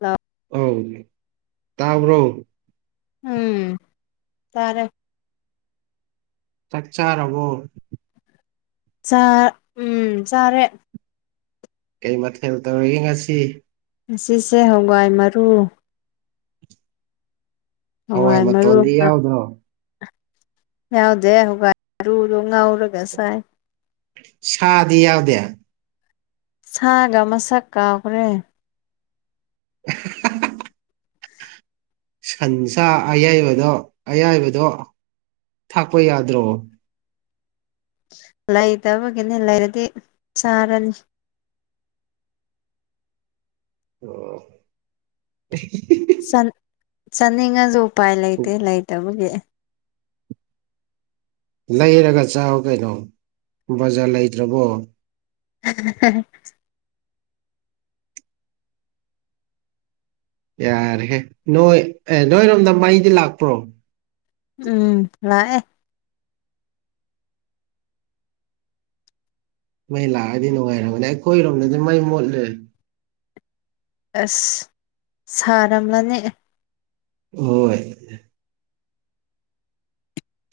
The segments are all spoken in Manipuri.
ꯍꯥꯎ ꯑꯧ ꯇꯥꯕ꯭ꯔꯣ ꯎꯝ ꯇꯥꯔꯦ ꯆꯛ ꯆꯥꯔꯕꯣ ꯎꯝ ꯆꯥꯔꯦ ꯀꯩ ꯃꯊꯦꯜ ꯇꯧꯔꯤꯒꯦ ꯉꯁꯤ ꯉꯁꯤꯁꯦ ꯍꯋꯥꯏ ꯃꯔꯨ ꯍꯋꯥꯏ ꯃꯔꯨ ꯃꯇꯣꯟꯗꯤ ꯑꯃ ꯌꯥꯎꯗ꯭ꯔꯣ ꯌꯥꯎꯗꯦ ꯃꯔꯨꯗꯣ ꯉꯥꯎꯔꯒ ꯆꯥꯏ ꯁꯥꯗꯤ ꯌꯥꯎꯗꯦ ꯁꯥꯒ ꯃꯁꯛ ꯀꯥꯎꯈ꯭ꯔꯦ ꯍꯥ ꯍꯥ ꯍꯥ ꯁꯟꯁꯥ ꯑꯌꯥꯏꯕꯗꯣ ꯑꯌꯥꯏꯕꯗꯣ ꯊꯥꯛꯄ ꯌꯥꯗ꯭ꯔꯣ ꯂꯩꯇꯕꯒꯤꯅꯤ ꯂꯩꯔꯗꯤ ꯆꯥꯔꯅꯤ ꯑꯣ ꯆꯥꯅꯤꯡꯉꯁꯨ ꯎꯄꯥꯏ ꯂꯩꯇꯦ ꯂꯩꯇꯕꯒꯤ ꯑꯦ ꯂꯩꯔꯒ ꯆꯥꯎ ꯀꯩꯅꯣ ꯕꯖꯥꯔ ꯂꯩꯇ꯭ꯔꯕꯣ ꯍꯍ ꯌꯥꯔꯍꯦ ꯅꯣꯏ ꯑꯦ ꯅꯣꯏꯔꯣꯝꯗ ꯃꯩ ꯂꯥꯛꯄ꯭ꯔꯣ ꯎꯝ ꯂꯥꯛꯑꯦ ꯃꯩ ꯂꯥꯛꯑꯗꯤ ꯅꯨꯡꯉꯥꯏꯔꯕꯅꯦ ꯑꯩꯈꯣꯏꯔꯣꯝꯗꯗꯤ ꯃꯩ ꯃꯨꯠꯂꯦ ꯑꯁ ꯁꯥꯔꯝꯂꯅꯤ ꯍꯣꯏ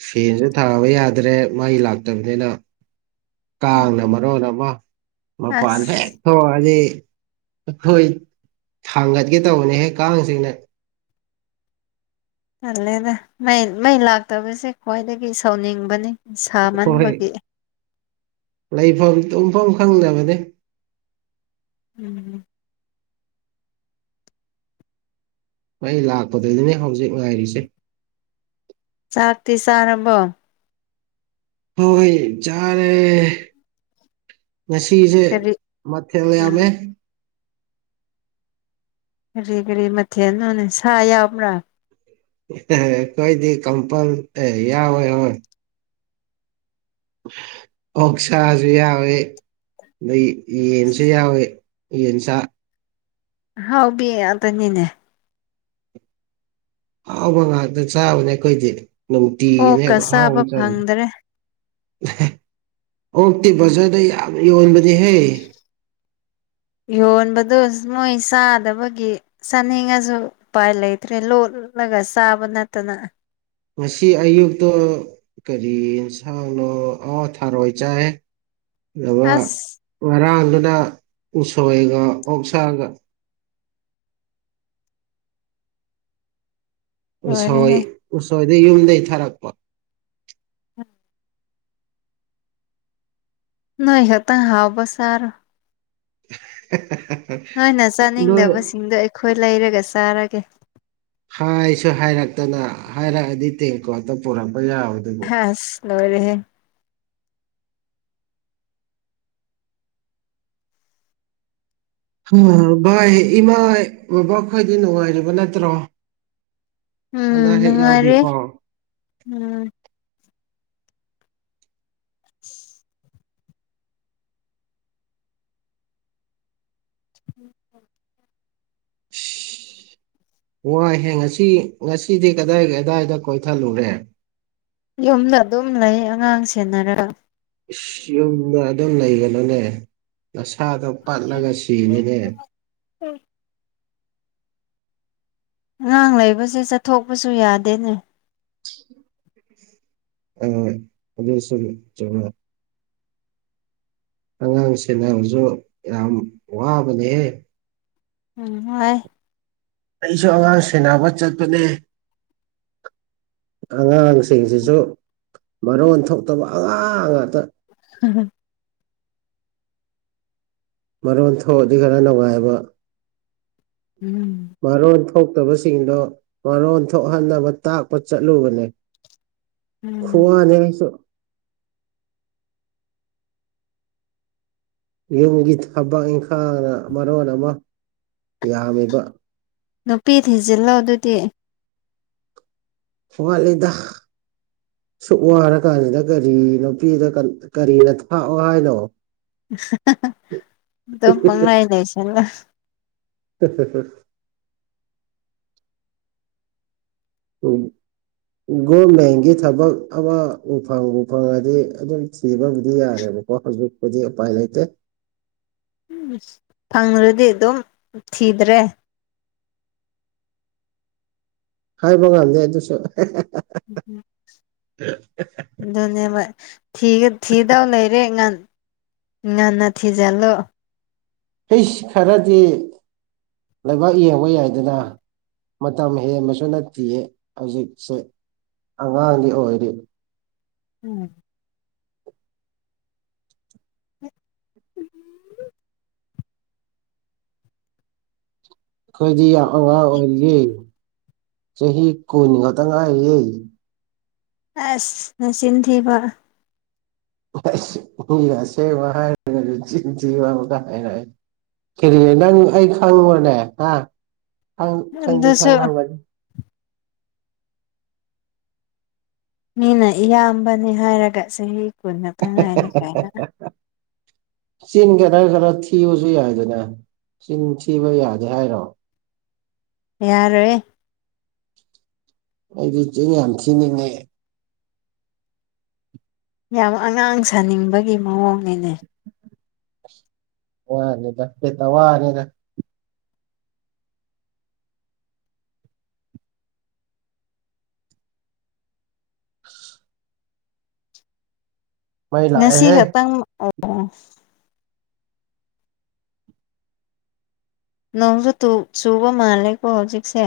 ꯐꯦꯟꯁꯨ ꯊꯥꯕ ꯌꯥꯗ꯭ꯔꯦ ꯃꯩꯁꯨ ꯂꯥꯛꯇꯕꯅꯤꯅ ꯀꯥꯡꯅ ꯃꯔꯣꯟ ꯑꯃ ꯃꯄꯥꯟꯗ ꯍꯦꯛ ꯑꯁ ꯍꯣꯏ ꯑꯗꯨꯗꯤ ꯑꯩꯈꯣꯏ ꯊꯥꯡꯒꯠꯀꯦ ꯇꯧꯕꯅꯦꯍꯦꯛ ꯀꯥꯡꯁꯤꯅ ꯈ꯭ꯇꯜꯂꯦꯗ ꯃꯩ ꯃꯩ ꯂꯥꯛꯇꯕꯁꯦ ꯈ꯭ꯋꯥꯏꯗꯒꯤ ꯍꯣꯏ ꯁꯥꯎꯅꯤꯡꯕꯅꯦꯁꯥꯃꯟꯕꯒꯤ ꯂꯩꯐꯝ ꯇꯨꯝꯐꯝ ꯈꯪꯗꯕꯅꯦ ꯎꯝ ꯃꯩ ꯂꯥꯛꯄꯗꯗꯤꯅꯦ ꯍꯧꯖꯤꯛ ꯉꯥꯏꯔꯤꯁꯦ ꯆꯥꯛꯇꯤ ꯆꯥꯔꯕꯣ ꯍꯣꯏ ꯆꯥꯔꯦ ꯉꯁꯤꯁꯦ ꯀꯔꯤ ꯃꯊꯦꯜ ꯌꯥꯝꯃꯦ ꯀꯔꯤ ꯀꯔꯤ ꯃꯊꯦꯜꯅꯣꯅꯦ ꯁꯥ ꯌꯥꯎꯕ꯭ꯔꯥ ꯑꯩꯈꯣꯏꯗꯤ ꯀꯝꯄꯜ ꯌꯥꯋꯦꯍꯣꯏ ꯑꯣꯛ ꯁꯥꯥꯁꯨ ꯌꯥꯎꯋꯦ ꯑꯗꯩ ꯌꯦꯟꯁꯨ ꯌꯥꯎꯋꯦ ꯌꯦꯟꯁꯥ ꯍꯥꯎꯕꯤ ꯔꯕꯅꯤꯅꯤꯅꯦ ꯑꯍꯥꯎꯕ ꯉꯥꯛꯇ ꯆꯥꯕꯅꯦ ꯑꯩꯈꯣꯏꯗꯤ ꯅꯨꯡꯇꯤꯒꯤꯅꯦ ꯑꯣꯛꯀ ꯑꯍꯥꯎꯕ ꯆꯥꯕ ꯆꯥꯔꯤꯁꯦ ꯐꯪꯗ꯭ꯔꯦ ꯑꯣꯛꯇꯤ ꯕꯖꯥꯔꯗ ꯌꯥꯝ ꯌꯣꯟꯕꯅꯤꯍꯦ ꯌꯣꯟꯕꯗꯣ ꯃꯣꯏ ꯆꯥꯗꯕꯒꯤ ꯆꯥꯅꯤꯡꯉꯁꯨ ꯎꯄꯥꯏ ꯂꯩꯇ꯭ꯔꯦ ꯂꯣꯠꯂꯒ ꯆꯥꯕ ꯅꯠꯇꯅ ꯉꯁꯤ ꯑꯌꯨꯛꯇꯣ ꯀꯔꯤ ꯌꯦꯟꯁꯥꯡꯅꯣ ꯑ ꯊꯥꯔꯣꯏ ꯆꯥꯏꯌꯦ ꯑꯗꯨꯒ ꯑꯁ ꯉꯔꯥꯡꯗꯨꯅ ꯎꯁꯣꯏꯒ ꯑꯣꯛꯁꯥꯒ ꯎꯁꯣꯏ ꯂꯣꯏꯔꯦꯍꯦ ꯎꯁꯣꯏꯗꯤ ꯌꯨꯝꯗꯒꯤ ꯊꯥꯔꯛꯄ ꯅꯣꯏ ꯈꯛꯇ ꯍꯥꯥꯎꯕ ꯆꯔꯣ [unintelligible] ꯅꯣꯏꯅ ꯅꯣꯏ ꯆꯥꯅꯤꯡꯗꯕꯁꯤꯡꯗꯣ ꯑꯩꯈꯣꯏ ꯂꯩꯔꯒ ꯆꯥꯔꯒꯦ ꯍꯥꯏꯁꯨ ꯍꯥꯏꯔꯛꯇꯅ ꯍꯥꯏꯔꯛꯑꯗꯤ ꯇꯦꯡꯀꯣꯇ ꯄꯨꯔꯛꯄ ꯌꯥꯕꯗꯣ ꯑꯁ ꯂꯣꯏꯔꯦꯍꯦ ꯚꯥꯏ ꯏꯃꯥ ꯕꯕꯥ ꯈꯣꯏꯗꯤ ꯅꯨꯡꯉꯥꯏꯔꯤꯕ ꯅꯠꯇ꯭ꯔꯣ ꯑꯅ ꯎꯝ ꯑꯌꯦꯛ ꯅꯨꯡꯉꯥꯏꯔꯦ ꯌꯥꯎꯗꯦꯀꯣ ꯎꯝ [unintelligible] ꯎꯝ ꯏꯁ, ꯋꯥꯏꯍꯦ ꯉꯁꯤ ꯉꯁꯤꯗꯤ ꯀꯗꯥꯏ ꯀꯗꯥꯏꯗ ꯀꯣꯏꯊꯠꯂꯨꯔꯦ ꯌꯨꯝꯗ ꯑꯗꯨꯝ ꯂꯩ ꯑꯉꯥꯡ ꯁꯦꯟꯅꯔꯒ ꯌꯨꯝꯗ ꯑꯗꯨꯝ ꯂꯩꯒꯅꯨꯅꯦ ꯅꯁꯥꯗꯣ ꯄꯠꯂꯒ ꯁꯤꯅꯤꯅꯦ ꯑꯉꯥꯡ ꯂꯩꯕꯁꯦ ꯆꯠꯊꯣꯛꯄꯁꯨ ꯌꯥꯗꯦꯅꯦ ꯑ ꯑꯗꯨꯁꯨ ꯆꯨꯃꯦ ꯑꯉꯥꯡ ꯁꯦꯟꯅꯕꯁꯨ ꯌꯥꯝ ꯋꯥꯕꯅꯦꯍꯦ ꯎꯝ ꯍ ꯑꯩꯁꯨ ꯑꯉꯥꯡ ꯁꯦꯅꯕ ꯆꯠꯄꯅꯦ ꯑꯉꯥꯡꯁꯤꯡꯁꯤꯁꯨ ꯃꯔꯣꯟ ꯊꯣꯛꯇꯕ ꯑꯉꯥꯡ ꯉꯥꯛꯇ ꯍꯝ ꯍꯝ ꯃꯔꯣꯟ ꯊꯣꯛꯑꯗꯤ ꯈꯔ ꯅꯨꯡꯉꯥꯏꯕ ꯎꯝ ꯃꯔꯣꯟ ꯊꯣꯛꯇꯕꯁꯤꯡꯗꯣ ꯃꯔꯣꯟ ꯊꯣꯛꯍꯟꯅꯕ ꯇꯥꯛꯄ ꯆꯠꯂꯨꯕꯅꯦ ꯎꯝ ꯈꯨꯋꯥꯅꯦꯁꯨ ꯌꯨꯝꯒꯤ ꯊꯕꯛ ꯏꯪꯈꯥꯡꯅ ꯃꯔꯣꯟ ꯑꯃ ꯌꯥꯝꯃꯤꯕ ꯅꯨꯄꯤ ꯊꯤꯖꯤꯜꯂꯣ ꯑꯗꯨꯗꯤ ꯐꯂꯗ ꯁꯨꯛ ꯋꯥꯔ ꯀꯥꯟꯁꯤꯗ ꯀꯔꯤ ꯅꯨꯄꯤꯗ ꯀꯔꯤꯅ ꯊꯥꯛꯑꯣ ꯍꯥꯏꯅꯣ ꯑꯗꯨꯝ ꯄꯪꯂꯩꯏ ꯂꯩꯁꯪꯅ ꯎꯝ ꯍ ꯍꯨꯝ ꯍꯣꯏ ꯒꯣꯔꯃꯦꯟꯒꯤ ꯊꯕꯛ ꯑꯃ ꯎꯐꯪ ꯎꯐꯪꯉꯗꯤ ꯑꯗꯨꯝ ꯊꯤꯕꯕꯨꯗꯤ ꯌꯥꯔꯦꯕ ꯄꯣ ꯈꯨꯗꯤ ꯎꯄꯥꯏ ꯂꯩꯇꯦ ꯎꯝ ꯐꯪ꯭ꯔꯗꯤ ꯑꯗꯨꯝ ꯊꯤꯗ꯭ꯔꯦ ꯍꯥꯏꯕ ꯉꯥꯟꯗꯦ ꯑꯗꯨꯁꯨ ꯑꯗꯨꯅꯕ ꯊꯤꯗꯧ ꯂꯩꯔꯦ ꯉ ꯉꯟꯅ ꯊꯤꯖꯤꯜꯂꯨ ꯍ ꯈꯔꯗꯤ ꯂꯩꯕꯥꯛ ꯌꯦꯡꯕ ꯌꯥꯏꯗꯅ ꯃꯇꯝ ꯍꯦꯟꯕꯁꯨ ꯅꯠꯇꯦꯌꯦ ꯍꯧꯖꯤꯛꯁꯦ ꯑꯉꯥꯡꯗꯤ ꯑꯣꯏꯔꯤꯕ ꯎꯝ ꯑꯩꯈꯣꯏꯗꯤ ꯌꯥꯝ ꯑꯉꯥꯡ ꯑꯣꯏꯔꯤꯌꯦ ꯆꯍꯤ ꯀꯨꯟ ꯈꯛꯇ ꯉꯥꯏꯌꯦ ꯑꯁ [unintelligible] ꯉꯁꯦ ꯃꯥꯉꯥꯏꯕ ꯀ ꯀꯔꯤꯅꯦ ꯅꯪ ꯑꯩ ꯈꯪꯉꯨꯔꯅꯦ ꯑ ꯈꯪꯗꯦ ꯑꯗꯨꯁꯨ ꯈꯪꯪꯕꯅꯤ ꯃꯤꯅ ꯏꯌꯥꯝꯕꯅꯤ ꯍꯥꯏꯔꯒ ꯆꯍꯤ ꯀꯨꯟꯇ ꯉꯥꯏꯔꯤ ꯀꯥꯏꯅ ꯆꯤꯟ ꯈꯔ ꯈꯔ ꯊꯤꯕꯁꯨ ꯌꯥꯏꯗꯅ ꯆꯤꯟ ꯊꯤꯕ ꯌꯥꯗꯦ ꯍꯥꯏꯔꯣ ꯌꯥꯔꯦ ꯑꯩꯗꯤ ꯆ ꯌꯥꯝ ꯊꯤꯅꯤꯡꯉꯦ ꯌꯥꯝ ꯑꯉꯥꯡ ꯁꯥꯅꯤꯡꯕꯒꯤ ꯃꯑꯣꯡꯅꯤꯅꯦ ꯋꯥꯅꯤꯗ ꯄꯦ ꯋꯥꯅꯤꯗ ꯃꯩ ꯉꯁꯤ ꯂꯥꯛꯑꯦꯍꯦ ꯈꯛꯇꯪ ꯅꯣꯡꯁꯖꯨ ꯆꯨꯕ ꯃꯥꯂꯦꯀꯣ ꯍꯧꯖꯤꯛꯁꯦ꯫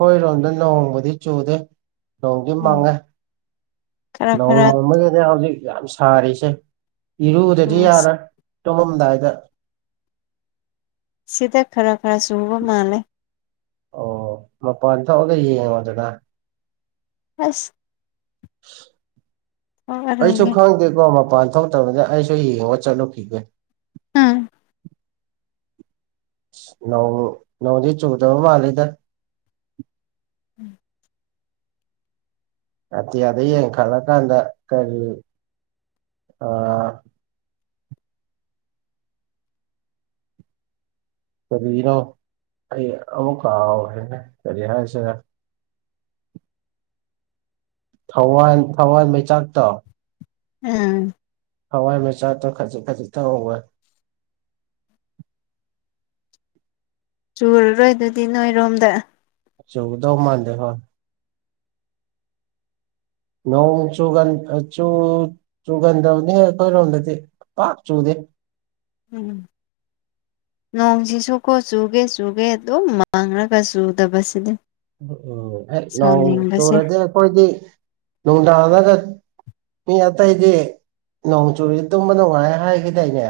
ꯈꯣꯏꯔꯣꯝꯗ ꯅꯣꯡꯍꯣꯡꯃꯗꯤ ꯆꯨꯗꯦ ꯅꯣꯡꯗꯤ ꯎꯝ ꯃꯥꯡꯉꯦ ꯈꯔ ꯅꯣꯡ ꯈꯔ ꯃꯥꯡꯃꯗꯅꯦ ꯍꯧꯖꯤꯛ ꯌꯥꯝ ꯁꯥꯔꯤꯁꯦ ꯏꯔꯨꯗꯗꯤ ꯎꯝ ꯌꯥꯔꯣꯏ ꯇꯨꯝꯃꯝꯗꯥꯏꯗ ꯁꯤꯗ ꯈꯔ ꯈꯔ ꯁꯨꯕ ꯃꯥꯜꯂꯦ ꯑꯣ ꯃꯄꯥꯟ [unintelligible] ꯍꯁ ꯑꯩꯁꯨ ꯊꯣꯛꯑꯔꯣꯏꯅꯦ ꯈꯪꯗꯦꯀꯣ ꯃꯄꯥꯟ ꯊꯣꯛꯇꯕꯅꯤ ꯑꯩꯁꯨ ꯌꯦꯡꯉꯒ ꯆꯠꯂꯨꯈꯤꯒꯦ ꯎꯝ ꯅꯧ ꯅꯧꯗ ꯆꯧꯗꯕ ꯏꯗ ꯑꯇꯤꯌꯥꯗ ꯌꯦꯡꯈꯠꯂꯀꯥꯟꯗ ꯀꯔꯤ ꯑ ꯀꯔꯤꯅꯣ ꯑꯩ ꯑꯃ ꯀꯥꯎ ꯍꯥꯏꯅꯦ ꯀꯔꯤ ꯍꯥꯏꯁꯦ ꯊꯋꯥꯟ ꯊꯋꯥꯟ ꯃꯩꯆꯥꯛꯇꯣ ꯑꯝ ꯍꯋꯥꯏ ꯃꯆꯥ [unintelligible] ꯆꯨꯔꯔꯣꯏ ꯑꯗꯨꯗꯤ ꯅꯣꯏꯔꯣꯝꯗ ꯆꯗꯧ ꯃꯥꯥꯟꯗꯦ ꯐꯣꯏ ꯅꯣꯡ ꯆꯨ ꯆꯨꯒꯟꯗꯕꯅꯦ ꯑꯩꯈꯣꯏꯔꯣꯝꯗꯗꯤ ꯄꯥꯛ ꯆꯨꯗꯦ ꯎꯝ ꯅꯣꯡꯁꯤꯁꯨꯨꯀꯣ ꯆꯨꯒꯦ ꯆꯨꯒꯦ ꯑꯗꯨꯝ ꯃꯥꯡꯂꯒ ꯆꯨꯗꯕꯁꯤꯗꯤ ꯎ ꯎꯝ ꯅꯣꯡ ꯁꯥꯎꯅꯤꯡꯕꯁꯦ ꯆꯨꯔꯗꯤ ꯑꯩꯈꯣꯏꯗꯤ ꯅꯨꯡꯗꯥꯡꯔꯒ ꯃꯤ ꯑꯇꯩꯗꯤ ꯅꯣꯡ ꯆꯨꯔꯤ ꯇꯨꯝꯕ ꯅꯨꯡꯉꯥꯏ ꯍꯥꯏꯈꯤꯗꯥꯏꯅꯦ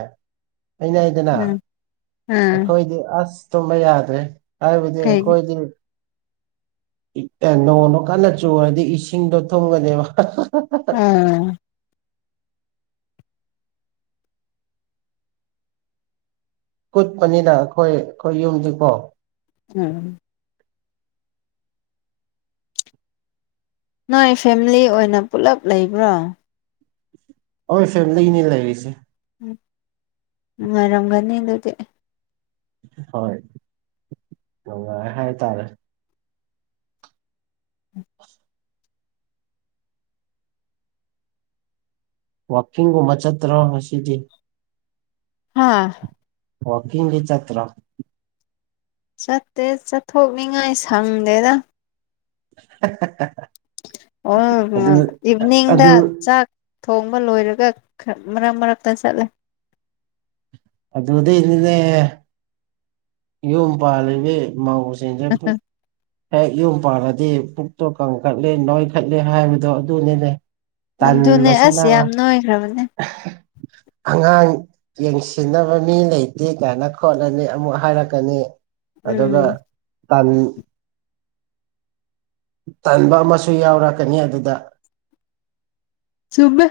ꯑꯩꯅ ꯍꯥꯏꯗꯅ ꯎꯝ ꯎꯝ ꯑꯩꯈꯣꯏꯗꯤ ꯑꯁ ꯇꯨꯝꯕ ꯌꯥꯗ꯭ꯔꯦ ꯍꯥꯏꯕꯗꯤ ꯀꯩꯒꯤ ꯑꯩꯈꯣꯏꯗꯤ ꯑꯦ ꯅꯣꯡꯗꯣ ꯀꯟꯅ ꯆꯨꯔꯗꯤ ꯏꯁꯤꯡꯗꯣ ꯊꯨꯡꯒꯅꯦꯕ ꯎꯝ ꯀꯨꯠꯄꯅꯤꯅ ꯑꯩꯈꯣꯏ ꯑꯩꯈꯣꯏ ꯌꯨꯝꯗꯤꯀꯣ ꯎꯝ ꯅꯣꯏ ꯐꯦꯃꯤꯂꯤ ꯑꯣꯏꯅ ꯄꯨꯂꯞ ꯂꯩꯕ꯭ꯔꯣ ꯈꯣꯏ ꯐꯦꯝꯂꯤꯅꯤ ꯂꯩꯔꯤꯁꯦ ꯎꯝ ꯉꯥꯏꯔꯝꯒꯅꯤ ꯑꯗꯨꯗꯤ ꯍꯣꯏ ꯅꯨꯉꯥꯏ ꯍꯥꯏ ꯇꯥꯔꯦ ꯋꯥꯛꯀꯤꯡꯒꯨꯝꯕ ꯃꯆꯇ꯭ꯔꯣ ꯉꯥꯁꯤꯗꯤ ꯍꯥꯥ ꯋꯥꯛꯀꯤꯡꯗꯤ ꯆꯠꯇ꯭ꯔꯣ ꯆꯠꯇꯦ ꯆꯠꯊꯣꯛꯅꯤꯉꯥꯏ ꯁꯪꯗꯦꯗ [unintelligible] ꯑꯗꯨ [unintelligible] ꯏꯚꯤꯅꯤꯡꯗ ꯑꯗꯨ ꯆꯥꯛ ꯊꯣꯡꯕ ꯂꯣꯏꯔꯒ ꯈꯥ ꯃꯔꯛ ꯃꯔꯛꯇ ꯆꯠꯂꯦ [unintelligible] ꯌꯣꯝ ꯄꯥꯜꯂꯤꯕꯤ ꯃꯧꯁꯤꯡꯁꯦ ꯄꯨꯛ ꯍꯦꯛ ꯌꯨꯝ ꯄꯥꯜꯂꯗꯤ ꯄꯨꯛꯇꯣ ꯀꯪꯈꯠꯂꯦ ꯅꯣꯏꯈꯠꯂꯦ ꯍꯥꯏꯕꯗꯣ ꯑꯗꯨꯅꯤꯅꯦ ꯑꯗꯨꯅꯦ ꯑꯁ ꯇꯟꯕꯁꯤꯅ ꯌꯥꯝ ꯅꯣꯏꯈ꯭ꯔꯕꯅꯦ ꯑꯉꯥꯡ ꯌꯦꯡꯁꯤꯟꯅꯕ ꯃꯤ ꯂꯩꯇꯦ ꯀꯥꯏꯅ ꯈꯣꯠꯂꯅꯤ ꯑꯃꯨꯛ ꯍꯥꯏꯔꯛ ꯀꯅꯤ ꯑꯗꯨꯒ ꯎꯝ ꯇꯟ ꯇꯟꯕ ꯑꯃꯁꯨ ꯌꯥꯎꯔꯛꯀꯅꯤ ꯑꯗꯨꯗ ꯆꯨꯝꯃꯦ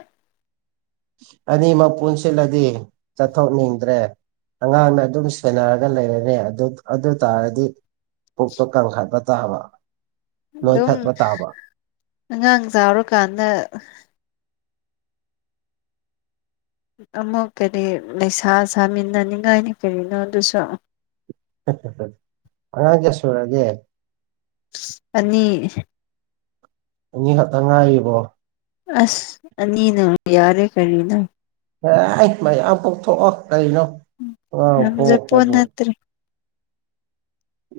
ꯑꯅꯤꯃꯛ ꯄꯨꯟꯁꯤꯜꯂꯗꯤ ꯆꯠꯊꯣꯛꯅꯤꯡꯗ꯭ꯔꯦ ꯑꯉꯥꯡꯅ ꯑꯗꯨꯝ ꯁꯦꯟꯅꯔꯒ ꯂꯩꯔꯔꯦ ꯑꯗꯨ ꯑꯗꯨ ꯇꯥꯔꯗꯤ ꯄꯨꯛꯇꯣ ꯀꯪꯈꯠꯕ ꯇꯥꯕ ꯑꯗꯨꯝ ꯅꯣꯏꯈꯠꯄ ꯇꯥꯕ ꯑꯉꯥꯡ ꯆꯥꯎꯔꯥꯀꯥꯟꯗ ꯑꯃꯨꯛ ꯀꯔꯤ ꯂꯩꯩꯁꯥ ꯁꯥꯥꯃꯤꯟꯅꯅꯤꯡꯉꯥꯏꯅꯤ ꯀꯔꯤꯅꯣ ꯑꯗꯨꯁꯨ [unintelligible] ꯑꯉꯥꯡ ꯀꯌꯥ ꯁꯨꯔꯒꯦ ꯑꯅꯤ ꯑꯅꯤ ꯈꯛꯇꯪ ꯉꯥꯏꯔꯤꯕꯣ ꯑꯁ ꯑꯅꯤꯅ ꯌꯥꯔꯦ ꯀꯔꯤꯅꯣ ꯑꯦ ꯃꯌꯥꯝ ꯄꯣꯛꯊꯣꯛꯑꯣ ꯀꯩꯅꯣ ꯑꯉꯥꯡ ꯄꯣꯛ ꯉꯝꯖꯄꯣꯠ ꯄꯕꯨ ꯅꯠꯇ꯭ꯔꯦ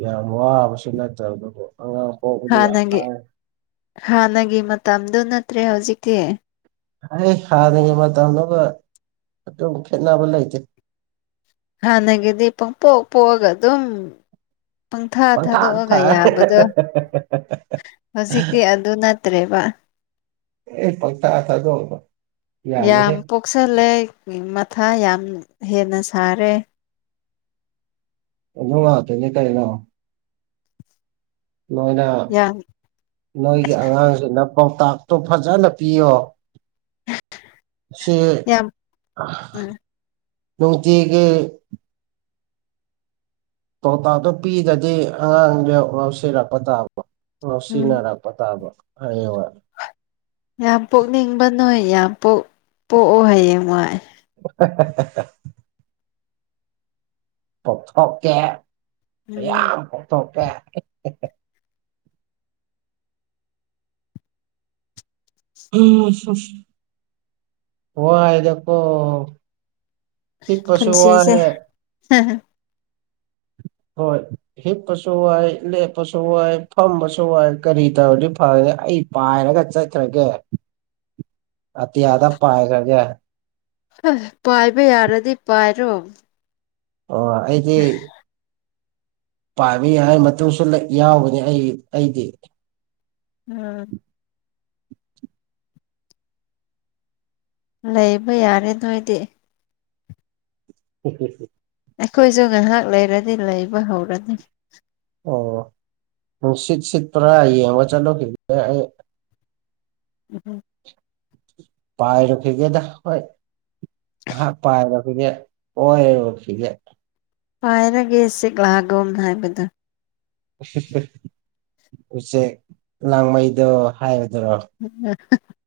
ꯌꯥꯝ ꯋꯥꯕꯁꯨ ꯅꯠꯇꯕꯗꯨꯕꯨ ꯑꯉꯥꯡ ꯄꯣꯛꯄꯗꯤ ꯌꯥꯝ ꯍꯥꯟꯅꯒꯤ ꯂꯥꯏ ꯍꯥꯟꯅꯒꯤ ꯃꯇꯝꯗꯨ ꯅꯠꯇ꯭ꯔꯦ ꯍꯧꯖꯤꯛꯇꯤ ꯑꯩ ꯍꯥꯟꯅꯒꯤ ꯃꯇꯝꯗꯨꯒ ꯑꯗꯨꯝ ꯈꯦꯠꯅꯕ ꯂꯩꯇꯦ ꯍꯥꯟꯅꯒꯤꯗꯤ ꯄꯪꯄꯣꯛ ꯄꯣꯛꯑꯒ ꯑꯗꯨꯝ ꯄꯪꯊꯥ ꯊꯥꯗꯣꯛꯑꯒ ꯌꯥꯕꯗꯣ ꯍꯧꯖꯤꯛꯇꯤ ꯑꯗꯨ ꯅꯠꯇ꯭ꯔꯦꯕ ꯑꯦ ꯄꯪꯊꯥ ꯊꯥꯗꯣꯛꯑꯒ ꯌꯥꯝ ꯄꯣꯛꯁꯜꯂꯦ ꯃꯊꯥ ꯌꯥꯝ ꯍꯦꯟꯅ ꯁꯥꯔꯦ ꯑꯗꯨ ꯉꯥꯛꯇꯅꯤ ꯀꯩꯅꯣ ꯅꯣꯏꯅ ꯌꯥꯝ ꯅꯣꯏꯒꯤ ꯑꯉꯥꯡꯁꯤꯅ ꯄꯥꯎꯇꯥꯛꯇꯣ ꯐꯖꯅ ꯄꯤꯌꯣ ꯁꯤ ꯌꯥꯝ ꯎꯝ ꯅꯨꯡꯇꯤꯒꯤ ꯄꯥꯎꯇꯥꯛꯇꯣ ꯄꯤꯗ꯭ꯔꯗꯤ ꯑꯉꯥꯡꯗ ꯉꯥꯎꯁꯤꯔꯛꯄ ꯇꯥꯕ ꯎꯝ ꯉꯥꯎꯁꯤꯟꯅꯔꯛꯄ [unintelligible] ꯌꯥꯝ ꯄꯣꯛꯅꯤꯡꯕ ꯅꯣꯏ ꯌꯥꯝ ꯄꯣꯛ ꯄꯣꯛꯑꯣ ꯍꯌꯦꯡ ꯋꯥꯏ [inaudible] ꯄ‌ꯣꯛꯊꯣꯛꯀꯦ ꯎꯝ ꯃꯌꯥꯝ ꯄ‌ꯣꯛꯊꯣꯛꯀꯦ [unintelligible] ꯋꯥꯏꯗꯀꯣ ꯍꯤꯞꯄꯁꯨ ꯄꯨꯟꯁꯤꯁꯦ ꯋꯥꯔꯦ ꯍꯣꯏ ꯍꯤꯞꯄꯁꯨ ꯋꯥꯏ ꯂꯦꯞꯄꯁꯨ ꯋꯥꯏ ꯐꯝꯕꯁꯨ ꯋꯥꯏ ꯀꯔꯤ ꯇꯧꯔꯗꯤ ꯐꯒꯅꯤ ꯑꯩ ꯄꯥꯏꯔꯒ ꯆꯠꯈ꯭ꯔꯒꯦ [inaudible] ꯑꯇꯤꯌꯥꯗ ꯄꯥꯏꯈꯔꯒ‌ꯦ ꯄꯥꯏꯕ ꯌꯥꯔꯗꯤ ꯄꯥꯏꯔꯣ ꯑꯣ ꯑꯩꯗꯤ ꯄꯥꯏꯕ ꯌꯥꯏ ꯃꯇꯨꯁꯨ ꯂꯩ ꯌꯧꯕ‌ꯅ‌ꯦ ꯑꯩ ꯑꯩꯗꯤ ꯎꯝ ꯂꯩꯕ ꯌꯥꯔꯦ ꯅꯣꯏꯗꯤ [unintelligible] ꯑꯩꯈꯣꯏꯁꯨ ꯉꯥꯏꯍꯥꯛ ꯂꯩꯔꯗꯤ ꯂꯩꯕ ꯍꯧꯔꯅꯤ ꯑꯣ ꯅꯨꯡꯁꯤꯠ ꯁꯤꯠꯄꯔꯥ ꯌꯦꯡꯕ ꯆꯠꯂꯨꯈꯤꯒ‌ꯦ ꯑꯩ ꯎꯝꯝ ꯄꯥꯏꯔꯨꯈꯤꯒꯦꯗ ꯍꯣꯏ ꯍꯥ ꯄꯥꯏ ꯀ‌ꯣꯏꯔꯨꯈꯤꯒ‌ꯦ ꯄꯥꯏꯔꯒꯦ ꯁꯤꯛꯂꯥꯒꯨꯝ ꯍꯥꯏꯕꯗꯣ ꯎꯆꯦꯛ ꯂꯥꯡꯃꯩꯗꯣꯡ ꯍꯥꯏꯕꯗꯨꯔꯣ [inaudible]